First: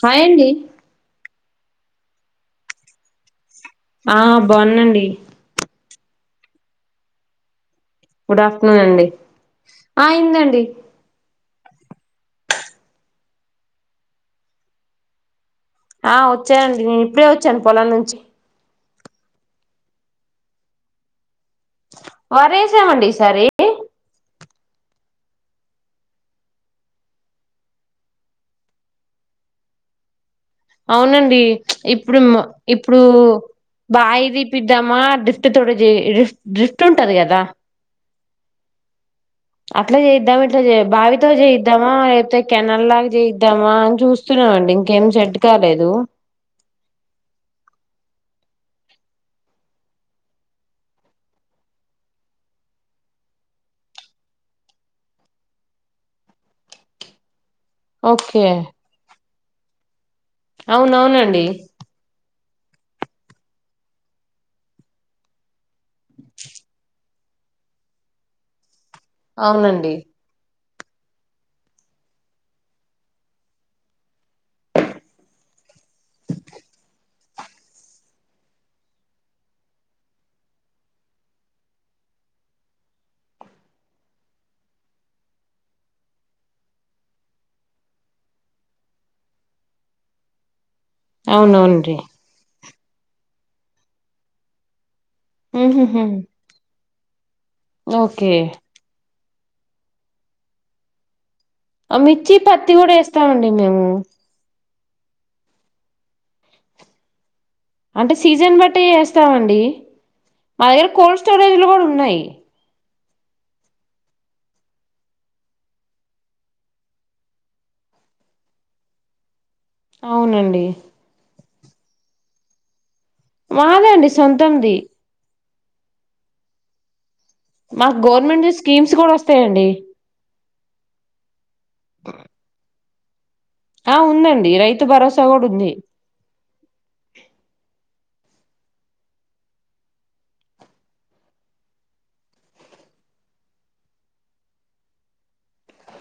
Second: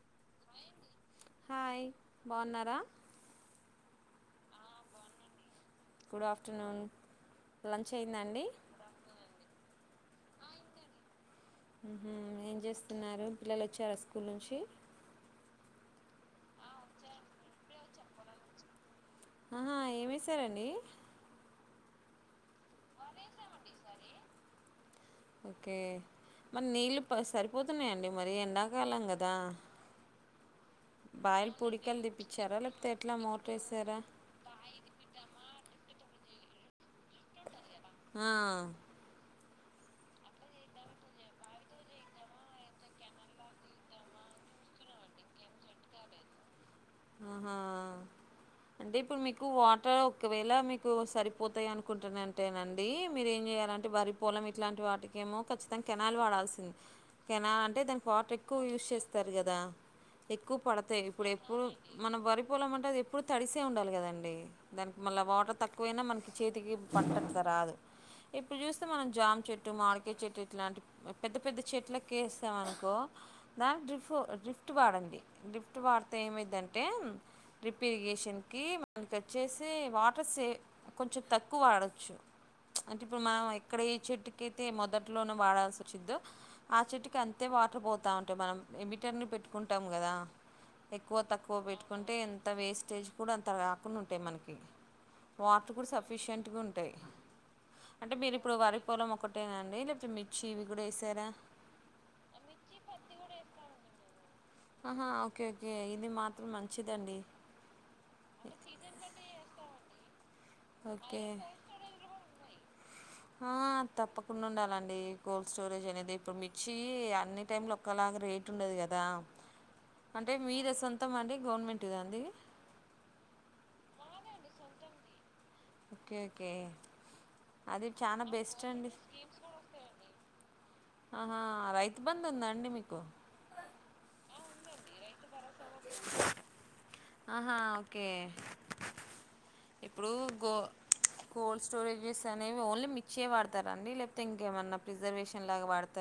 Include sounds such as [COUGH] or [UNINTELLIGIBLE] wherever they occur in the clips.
Hi అండి hi బావున్నారా ఆ బాగున్నాఅండి గుడ్ ఆఫ్టర్నూన్ లంచ్ అయ్యిందా అండి ఆయ్యిందండి ఏం చేస్తున్నారు పిల్లలు వచ్చారా స్కూల్ నుంచి ఆ వచ్చారండి నేను ఇప్పుడే వచ్చాను పొలం నుంచి ఆహా ఏమిసారండి వరేసామండి ఈసారి ఓకే మరి నీళ్ళు సరిపోతున్నాయండి మరి ఎండాకాలం కదా అవునండి బాయిల్ పొడికలు ఇప్పుడు తెప్పించారా లేకపోతే ఇప్పుడు ఎట్లా మోటర్ వేసారా బాయి తీపిద్దామా డ్రిఫ్ట్ తోటి డ్రిఫ్ట్ ఉంటది కదా ఆ అట్లా చేయిద్దాం ఇట్లా బావితో చేయిద్దామా లేపోతే కెనాల్ లాగా చేయిద్దామా అని చూస్తు అండి ఇంకేం సెట్టు కాలేదు ఆహా అంటే ఇప్పుడు మీకు వాటర్ ఒకవేళ మీకు సరిపోతాయి అనుకుంటునంటేనండి మీరు ఏం చెయ్యాల వరి పొలం ఇట్లాంటి వాటికి ఏమో ఖచ్చితంగా కెనాల్ వాడాల్సింది కెనా అంటే దానికి వాటర్ ఓకే ఎక్కువ యూస్ చేస్తారు కదా ఎక్కువ పడతాయి ఇప్పుడు అవునవునండి ఎప్పుడు మన వరి పొలం అంటే అది ఎప్పుడు తడిసే ఉండాలి కదండి దానికి మళ్ళ వాటర్ తక్కువైనా మనకి చేతికి పంట అట్లా రాదు ఇప్పుడు చూస్తే మనం జామ చెట్టు, అవునండి మామిడికాయ చెట్టు ఇట్లాంటి పెద్ద పెద్ద చెట్లకి వేస్తాం అనుకో దానికి డ్రిప్ డ్రిఫ్ట్ వాడండి డ్రిఫ్ట్ వాడితే ఏమైద్దిఅన్ అే డ్రిప్ ఇరిగేషన్ కి మన వచ్చేసి వాటర్ సే కొంచెం తక్కువ పడచ్చు అంటే ఇప్పుడు మనం ఎక్కడ ఏ చెట్టుకి అయితే మొదట్లోన వాడాల్సి వచ్చిద్దో ఆ చెట్టుకి అంతే వాటర్ పోతా ఉంటే మనం ఎ మీటర్ ని పెట్టుకుంటాం కదా ఎక్కువ తక్కువ అవునవునండి పెట్టుకుంటే ఎంత వేస్టేజ్ కూడా అంత కాకుండా ఉంటాయి మనకి వాటర్ కూడా ఊహుహు సఫిషియెంట్గా ఉంటాయి అంటే మీరు ఓకే ఇప్పుడు వరి పొలం ఒక్క ఒకటేనా అండి లేకపోతే మిర్చి ఇవి కూడా వేసారా. మిర్చి పత్తి కూడా వేస్తామండి మేము. ఆహా ఓకే ఓకే ఇది మాత్రం మంచిదండి. అంటే సీజన్ బట్టి వేస్తామండి. మా దగ్గర ఓకే కోల్డ్ స్టోరేజ్ లో కూడా ఉన్నాయి. ఆ తప్పకుండా ఉండాలండి కోల్డ్ స్టోరేజ్ అనేది ఇప్పుడు మిర్ి అన్ని టైంలు ఒక్కలాగా రే. ట్ండదు కదా అంటే అవునండి మీర సొంతం అండి గవర్నమెంట్ద అండి. మాదేండి సొంతంది. Okay okay. అది మాకు చాలా గవర్నమెంట్ బెస్ట్ అండి స్కీమ్స్ కూడా వస్తాయండి. ఆహా రైతు బధ్ ఉందా అండి మీకు. ఆ ఉందండి రైతు భరోసా కూడా ఉంది. ఆహా ఓకే ఇప్పుడు గో. కోల్డ్ స్టోరేజెస్ అనేవి ఓన్లీ మిచ్చే వాడతారంండి లేకపోతే ఇంకేమన్నా ప్రిజర్వేషన్ లాగా వాడతా.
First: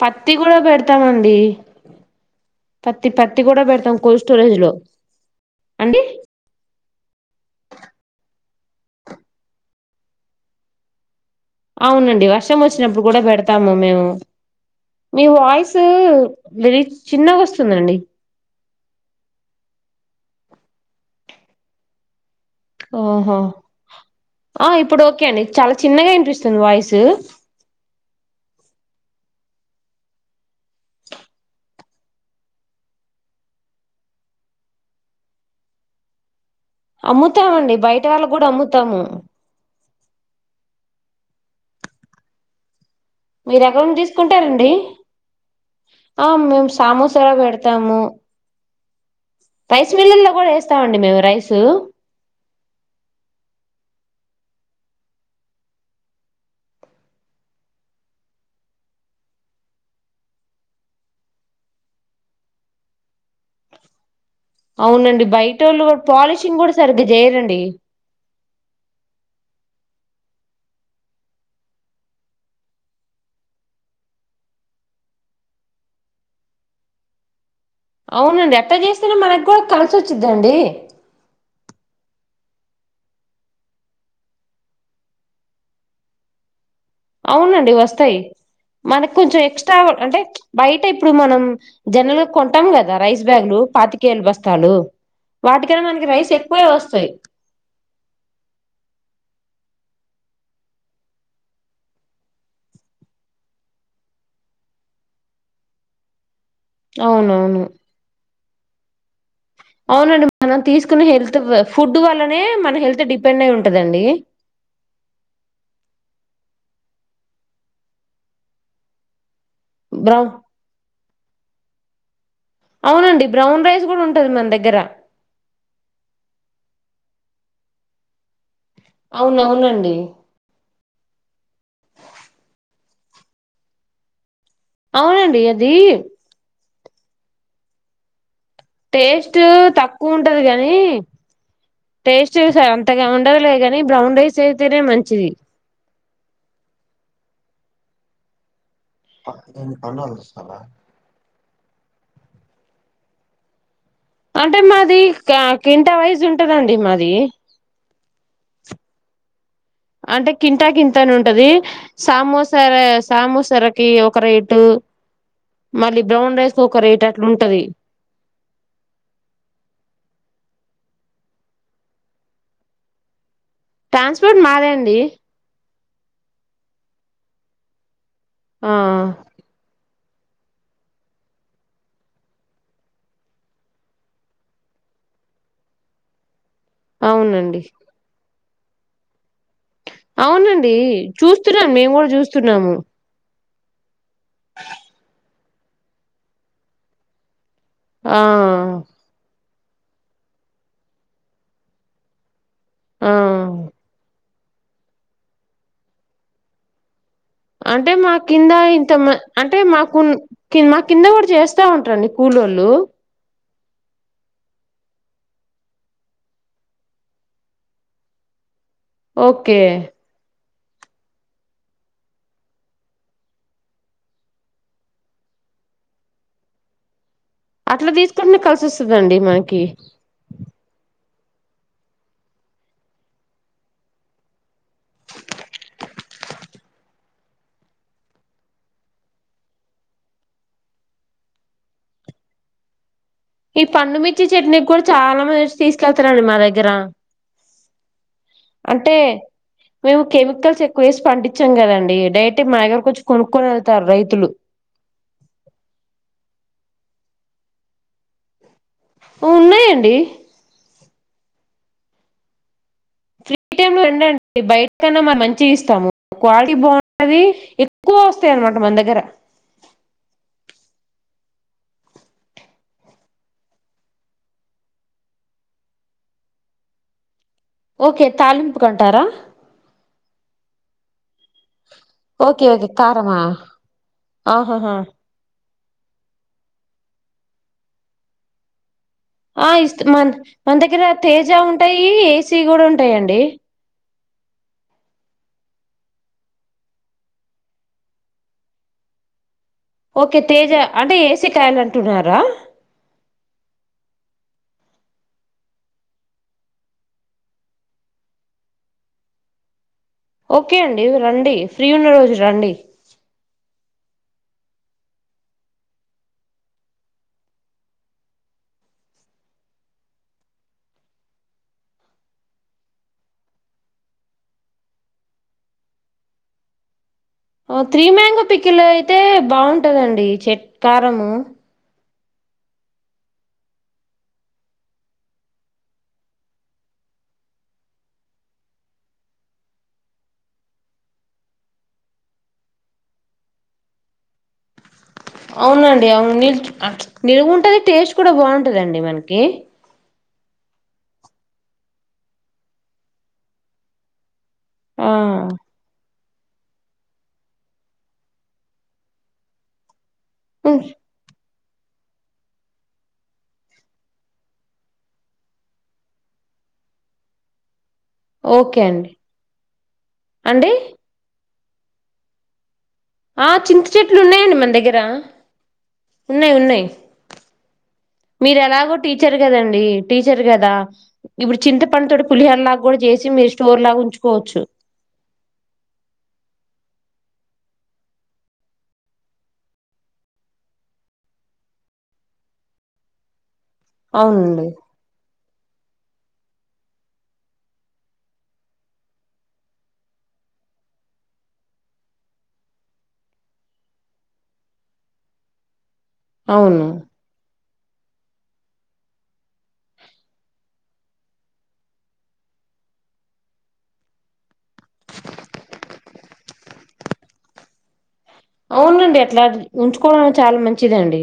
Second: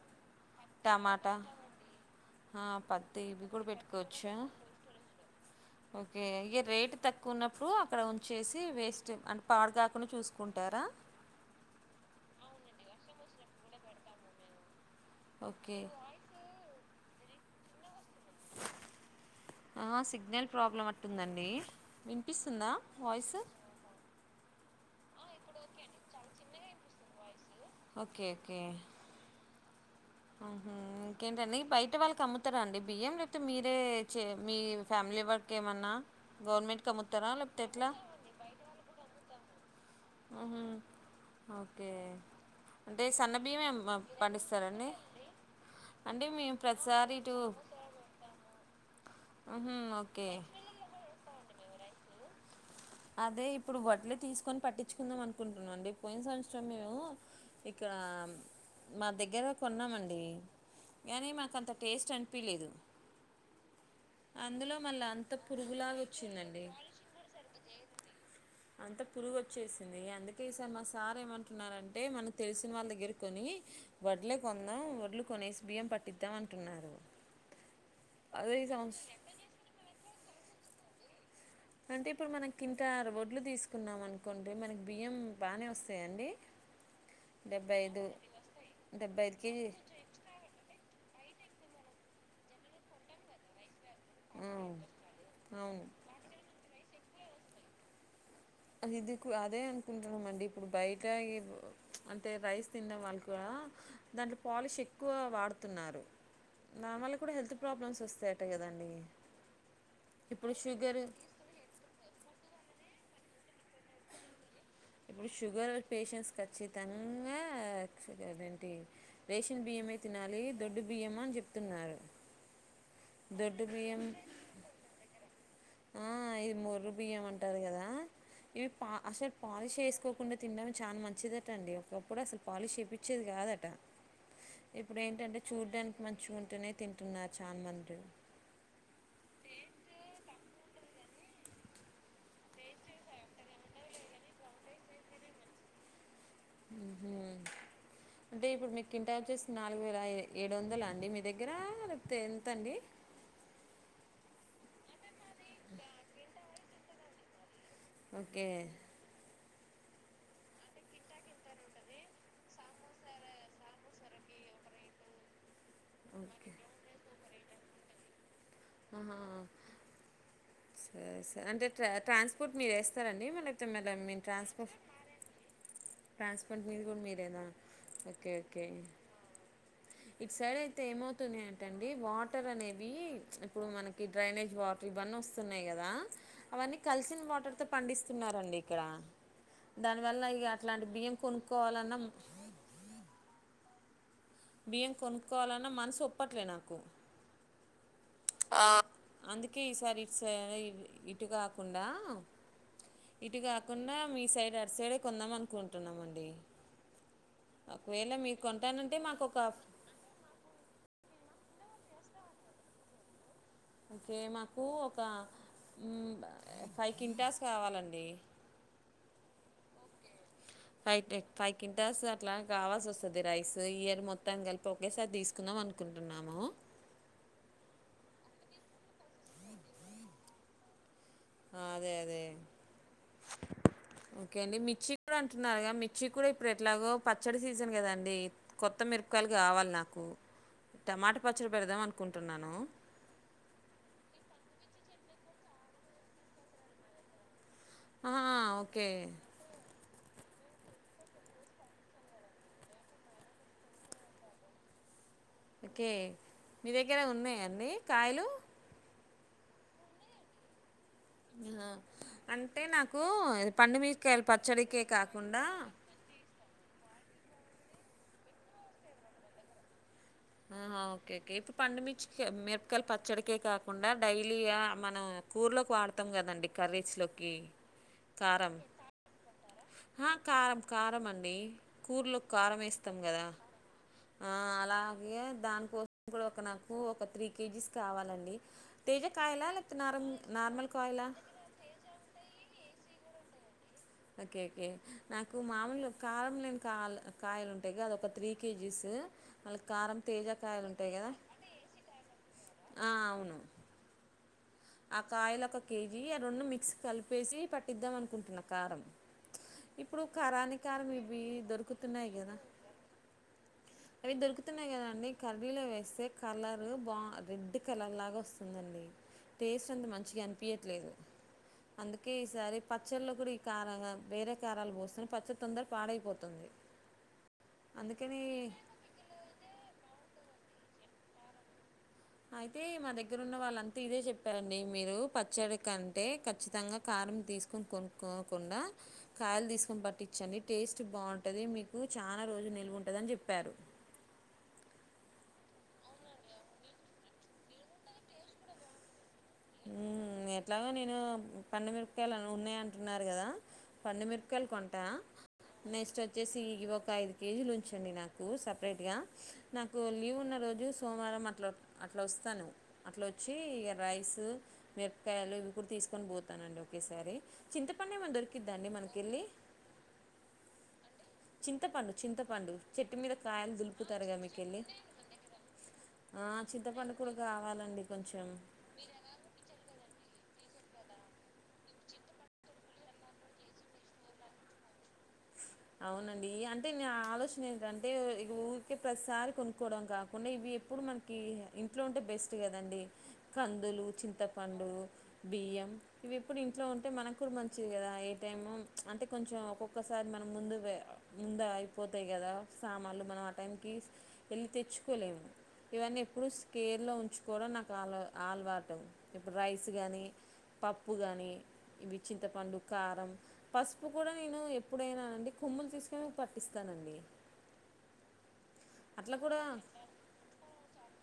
పత్తి కూడా పెడతామండి. ఆ పత్తి పత్తి ఇవి కూడా పెడతాం కోల్డ్ పెట్టుకోవచ్చా స్టోరేజ్ లో. అండి ఓకే ఏ. రేటు తక్కువ ఉన్నప్పుడు అక్కడ ఉంచేసి వేస్ట్ అంటే పాడు కాకుడా చూసుకుంటారా. అవునండి వర్షం వచ్చినప్పుడు కూడా పెడతాము మేము. మీ ఓకే వాయిస్ రర చిన్నగా వస్తుందండి. సిగ్నల్ ప్రాబ్లమ్ అట్టుందండి వినిపిస్తుందా వాయిస్. ఓహో ఆ ఇప్పుడు ఓకే అండి చాలా చిన్నగా ఇనిపిస్తుంది వాయిస్. Okay okay. ఆహ ఇంకేంటండి బయట వాళ్ళకి అమ్ముతారా అండి బియ్యం లేపోతే మీరే మీ ఫ్యామిలీ. లివర్కి ఏమన్నా. గవర్నమెంట్‌కి అమ్ముతారా? లేకపోతే అమ్ముతామండి ఎట్లా? బయట వాళ్ళకు కూడా అమ్ముతాము. ఓకే. అంటే సన్న మీరు బియ్యంే ఎక్కడ నుంచి తీసుకుంటారండి పండిస్తారంండి. ఆ మేము సామోసలా పెడతాము. హుహు. Rice miller okay. లో కూడా వేస్తామండి మేము రైసు. అదే ఇప్పుడు వడ్లు తీసుకొని పట్టించుకుందాం అనుకుంటున్నా అండి పోయిన సంవత్సరం మేము ఇక్క మా దగ్గర కొన్నామండి. కానీ మాకు అంత టేస్ట్ అనిపిలేదు అవునండి బయటోళ్లు పాలిషింగ్ వచ్చిందండి. కూడా సరిగ్గా చేయరండి. అంత పురుగు వచ్చేసింది అందుకే ఈసారి మా సార్ ఏమంటున్నారంటే మనం తెలిసిన వాళ్ళ దగ్గరకొని వడ్లే కొందాం వడ్లు కొనేసి బియ్యం పట్టిద్దాం అంటున్నారు. అదే అవునండి ఈ ఎట్లా సంవత్స చేస్తేనే మనకు కూడా కలిసి వచ్చిందండి. అంటే ఇప్పుడు మన క ఇంత రొడ్లు తీసుకున్నాం అనుకుంటే మనకి బియ్యం బానె వస్తాయంండి అవునండి వస్తాయి మనకు డెబ్బై ఐదు కొంచెం కేజీ ఎక్స్ట్రా అంటే బయట ఇప్పుడు మనం. జనరల్ గా కొంటాం కదా రైస్ బ్యాగు్లు పాతి. కేల బస్తాలు వాటికన్నా అవును మనకి రైస్ ఎక్కువే వస్తాయి. ఇది అదే అనుకుంటున్నాం అండి ఇప్పుడు బయట అంటే రైస్ తిిన వాళ్ళు కూడా. దాంట్లో పాలిష్ ఎక్కువ వాడుతున్నారు. నా వల్ల కూడా హెల్త్ అవునవును ప్రాబ్లమ్స్ వస్తాయట కదండి. అవునండి ఇప్పుడు మనం షుగర్ తీసుకునే హెల్త్ ఫుడ్ వల్నే మన హెల్త్. అయితే డిపెండ్ అయి ఉంటదండి. ఇప్పుడు షుగర్ పేషెంట్స్ కచ్చి తనంగాదేంటి రేష. బియ్యమే బ్రౌన్ తినాలి దొడ్డు బియ్యమా అని చెప్తున్నారు. అవునండి బ్రౌన్ దొడ్డు రైస్ కూడా బియ్యం ఉంటది మన దగ్గర. ఆ అయి మోర్రు బియ్యమంటారు కదా ఇవి పా అసలు పాలిష్ అవునవునండి ఏసుకోకుండా తినడం చాలా మంచిదట అండి ఒకప్పుడు అసలు పాలిష్ చెపి వచ్చేది కాదట ఇప్పుడు ఏంటంటే అవునండి అది చూడ్డానికి మంచిగగుంటేనే తింట న్నారు చామంది ఏ టేస్ట్ చేసా అంతగా ఉండదులేగాని బ్రౌన్ రైస్ అయితేనే మంచిది అంటే ఇప్పుడు మీ కింటా వచ్చేసి నాలుగు వేల ఏడు వందల అండి మీ దగ్గర దగ్గర [UNINTELLIGIBLE] అతే ఎంతండి అంటే మాది క్వింటా వైజ్ ఉంటదండి మాది ఓకే అంటే కింటా కింతని ఉంటది సామోసర సామోసరకి ఒక రేటు అ మళ్ళీ బ్రౌన్ రైస్ ఒక రేట్ అట్ల ఉంటది ఆహా సరే సరే అంటే ట్రాన్స్పోర్ట్ మీరు ఏస్తారండి మన కి ట్రాన్స్ పోర్ట్ మాదే అండి ట్రాన్స్ పోర్ట్ మీది కూడ మీదేనా ఓకే ఓకే ఆ ఇట్ సైడ్ అయితే ఏమవుతుంనాయంటే అండి వాటర్ అనేవి ఇప్పుడు మనకి డ్రైనేజ్ వాటర్ ఇవన్నీ వస్తున్నాయి కదా అవన్నీ కలిసిన వాటర్ అవునండి తో పండిస్తున్నారండి ఇక్కడ దానివల్ల ఇక అవునండీ అట్లాంటి బియ్యం చూస్తున్నామ్ మేము కొనుక్కోవాలన్నా కూడా చూస్తున్నాము బియ్యం కొనుక్కోవాలన్న మనసు ఒప్పట్లే నాకు, ఆ అందుకే ఈసారి ఇట్ స ఇటుగాకుండా ఆ! ఇటు కాకుండా మీ సైడ్ అటు సైడే కొందాం అనుకుంటున్నామండి అంటే మా ఒకవేళ మీరు కింద ఇంత కొంటానంటే మ మాకు ఒక అంటే మాకు కి మా కింద పడు చేస్తా ఉంటరండి కూలోళ్ళు ఓకే మాకు ఒక ఫైవ్ కింటాస్ కావాలండి ఓకే, ఫైవ్ ఫైవ్ కింటాస్ అట్లా కావాల్సి వస్తది రైస్ ఇయర్ మొత్తాన్ని కలిపి ఒకేసారి తీసుకుందాం అనుకో కుంటున్నాము, అట్లా తీసుకుంటెనే కలిసి వస్తదండి మనకి ఆ... అదే అదే ఓకే అండి మిర్చి కూడ అంటున్నారు గ మిర్చి కూడ ఇప్పుడు ఎట్లాగో పచ్చడి సీజన్ కదండి కొత్త మిరపకాయలు కావాలి నాకు టమాట పచ్చడి పెడదాం అనుకుంటున్నాను ఈ పండుమిర్చి చట్నీ కూడా చాలా మందివచ్చి తీసుకెళ్తారండి మా దగ్గర ఆహా, ఓకే అంటే మేము కెమికల్స్ ఎక్కు వేసి పండిచ్చం కదండి డైరెట్ మా దగరకి వచ్చి కొనుక్కోని వెళ్తారు రైతులు ఓకే మీ దగ్గరే ఉన్నాయనీ కాయలు ఉన్నయండి మ్.. అం టే నాకు ఫ్రీ టైమ్ లో పండుమిరకాయలు రండండి బయట పచ్చడికే కన్నా మనం కాకుండా మంచిగా ఇస్తాము క్వాలిటీ బావుంటదీ ఎక్కువస్తాయి అన్నమాట మన దగ్గర ఆ ఓకే ఇప్పు పండు మిర్చి మిరపకాయలు పచ్చడికే కాకుండా డైలీగా మనం కూర్లోకి వాడతా కదండి కరీస్ లోక్ ఓకే తాలింపుకంటారా అహ కారం, కారం అండి కూర్లో ఓకే కారం ఓకే ఏస్తాం కారమా కదా ఆ ఆహాహా అలా ఏ దాని కో ఇపుడు ఒక నాకు ఒక త్రీ కేజీస్ కావాలండి తేజ కాయలా ఆ లేకపోతే ఇస్త నారం మన్ మన నార్మల్ దగ్గర కాయలా తేజా ఉంటాయి ఏసీ కూడా ఉంటాయండి ఓకే ఓకే నాకు మామూలు కారం లేని కా కాయలు ఉంటాయి కద ఒక త్రీ కేజీసు ఓకే తేజ అంటే ఏసి కాయలంటున్నారా ఆ అవును ఆ కాయలు ఒక కేజీ ఆ రెండు మిక్సీ కలిపేసి పట్టిద్దాం అనుకుంటున్న కారం ఇప్పుడు ఓకే ఖరాని అండి కారం ఇవి రండి ఫ్రీ ఉన్న దొరుకుతున్నాయి రోజు కదా రండి అవి దొరుకుతున్నాయి కదాండి కర్రీలో వేస్తే కలర్ బా రెడ్ కలర్ లాగ వస్తుందండి టేస్ట్ అంత మంచిగనిపియట్లేదు అందుకే ఈసారి పచ్చళ్లో కూడా ఈ కార వేరే కారాలు పోస్తునే పచ్చడి తొందర పాడైపోతుంది ఒ త్రీ అందుకని మాంగో పికిలు అయితే బాగుంటదండి చెట్ కారము అయితే మా దగ్గర ఉన్న వాళ్ళంతా ఇదే చెప్పారండి మీరు పచ్చడి కంటే ఖచ్చితంగా కా రం తీసుకొని కొనుకోకుండా కాయలు తీసుకొని పాటించండి టేస్ట్ బావుంటది మీకు చానా రోజు నిల్వుంటుందని చెప్పారు అవునండి అవును నిల్ ఆ ప్చ్ నిలు ఉంటది టేస్ట్ కూడా బావుటదండి మనకి మ్మ్ ఎట్లాగో నేను పండుమిరపకాయలు ఉన్నాయి అంటున్నారు కదా పండుమిరప కల్ కొంటా ఆ నెక్స్ట్ వో వచ్చేసి ఇవి ఒక ఐదు కేజీలు ఉంచండి నాకు సపరేట్గా నాకు నాకు లీవ్ ఉన్న రోజు సోమవారం అట్లా అట్లా వస్తాను అట్లా వచ్చి ఇక రైస్ సు మిరపకాయలు ఇవి కూడ తీస్కొని పోతనండి ఒకేసారి చింత ఓకే అండి అండి చింతపండు చింతపండు చెట్టు మీద ఆ కాయలు చింత చెట్లు దులుపుతరుగా ఉన్నాయండి మన మీకెళ్ళి దగ్గర ఆ, ఉన్నాయి ఉన్నాయి చింతపండు కూడా కావాలండి మీరు కొంచెం ఎలాగో టీచర్ కదండి టీచర్ కదా ఇప్పుడు చింత పంతోటీ పులిహ లాగా కూడా చేసి మీరు స్టోర్ లాగా ఉంచుకోవచ్చు అవునండి అంటే న ఆలోచన ఏటిదంటే ఇగ ఊకే ప్రతిసారి కొనుక్కవడం కాకుండా ఇవి ఎప్పుడు మనకి ఇంట్లో ఉంటే బెస్ట్ కదండి కందులు అవునండి చింతపండు బియ్యం ఇవి ఇప్పుడు ఇంట్లో ఉంటే మనకు కూడా మంచిది కదా ఏ టైము ప్చ్ అంటే కొంచెం ఒక్కొక్కసారి మనం ముందు వే ముందా అయిపోతాయి కదా సామాన్లు మనం ఆ టైంకి వెళ్ళి తెచ్చుకోలేము ఇవన్నీ ఎప్పుడు అవును స్కేర్ లో ఉంచుకోవడం నాకు కాలు ఆలువాట ఇప్పుడు రైస్ కానీ పప్పు కానీ ఇవి చింతపండు కారం పసుపు కూడా నేను ఎప్పుడైనా అంటే కొమ్ములు తీసుకొని పట్టిస్తానండి అవునండి అట్లా ఉంచుకోవడం చాలా మంచిదండి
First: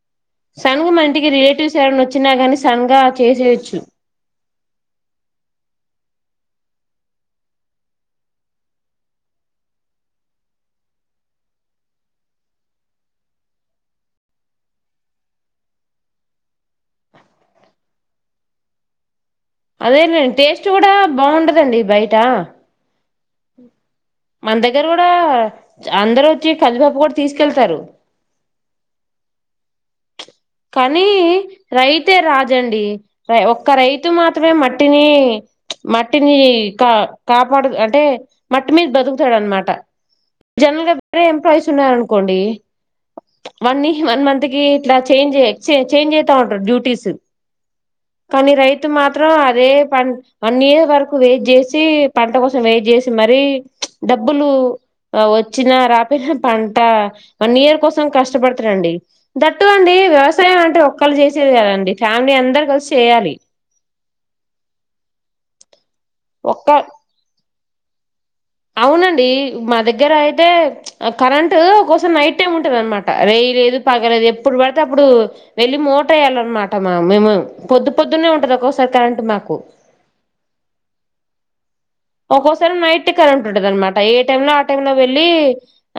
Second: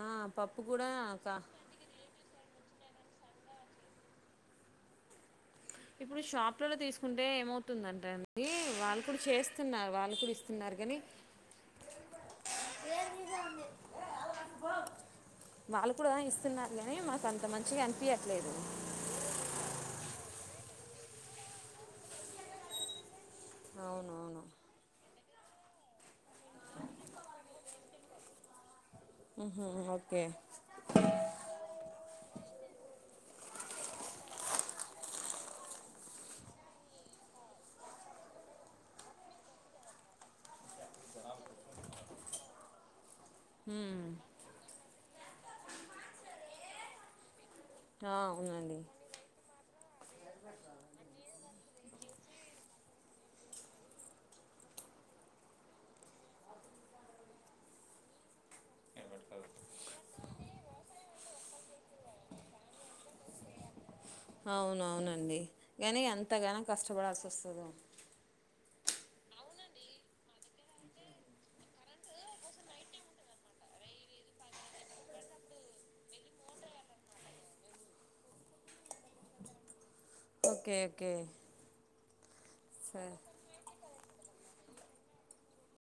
ఆ పప్పు కూడా సన్గా మన ఇంటికి కా రిలేటివ్స్ ఎవరైన్నా వచ్చినా గానీ సంగా చేసేయోచ్చు ఇప్పుడు షాప్లలో తీసుకుంటే ఏమవుతుందంటే అండి వాళ్ళు కూడా చేస్తున్నారు వాళ్ళు కూడా ఇస్తున్నారు గనీ వాళ్ళు కూడా ఇస్తున్నారు కానీ మాకు అంత మంచిగా అనిపియట్లేదు అదేనండి టేస్ట్ కూడా బాగుంటదండి బయట అవును మన దగ్గర కూడా అందరు వచ్చి కందిపపు కూడా తీసుకెళ్తారు ఊహు అగ్ కానీ రైతే రాజండి సరే ఒక్క రైతు మాత్రమే మట్టిని మట్టిని కా కాపాడు అంటే మట్టి మీద బతుకుతాడు అనమాట జనరల్ గా వేరే ఎంప్లాయీస్ ఉన్నారనుకోండి వాని ఉమ్, వన్ మంత్ కి ఇట్లా చేంజె చేంజ్ జేతా ఉంటరు డ్యూటీస్ ఆ, కానీ అవునండి రైతు మాత్రం అదే వన్ ఇయర్ వరకు వెయిట్ జేసి, పంట కోసం వెయిట్ చేసి మరి. డబ్బులు వచ్చినా రాపోయినా, పంట వన్ ఇయర్ కోసం కష్టపడతాడండి. దట్టు అండి. వ్యవసాయం అంటే ఒక్కళ్ళు చేసేది కాదు కదండి, ఫ్యామిలీ అందరూ కలిసి చేయాలి. అవునవునండి, గానీ అంతగనం ఒక్క కష్టపడాల్సి వస్తుంది. అవునండి, మా దగ్గర అయితే కరెంట్ కోసం నైట్ టైమ్ ఉంటంది అనమాట రె. లేదు, పగలు లేదు. ఎప్పుడు పడితే అప్పుడు వెళ్లి మోటర్ ఏయాలన్నమాట. మా మేము పొద్దు పొద్దునే ఉంటది. ఒసారి, కరెంట్ మాకు.. ఓకే, ఓకే. ఒక్కోసారి నైట్ సరే కరెంట్ ఉంటదనమాట, ఏ టైం లో ఆ టైం లో వెళ్లి..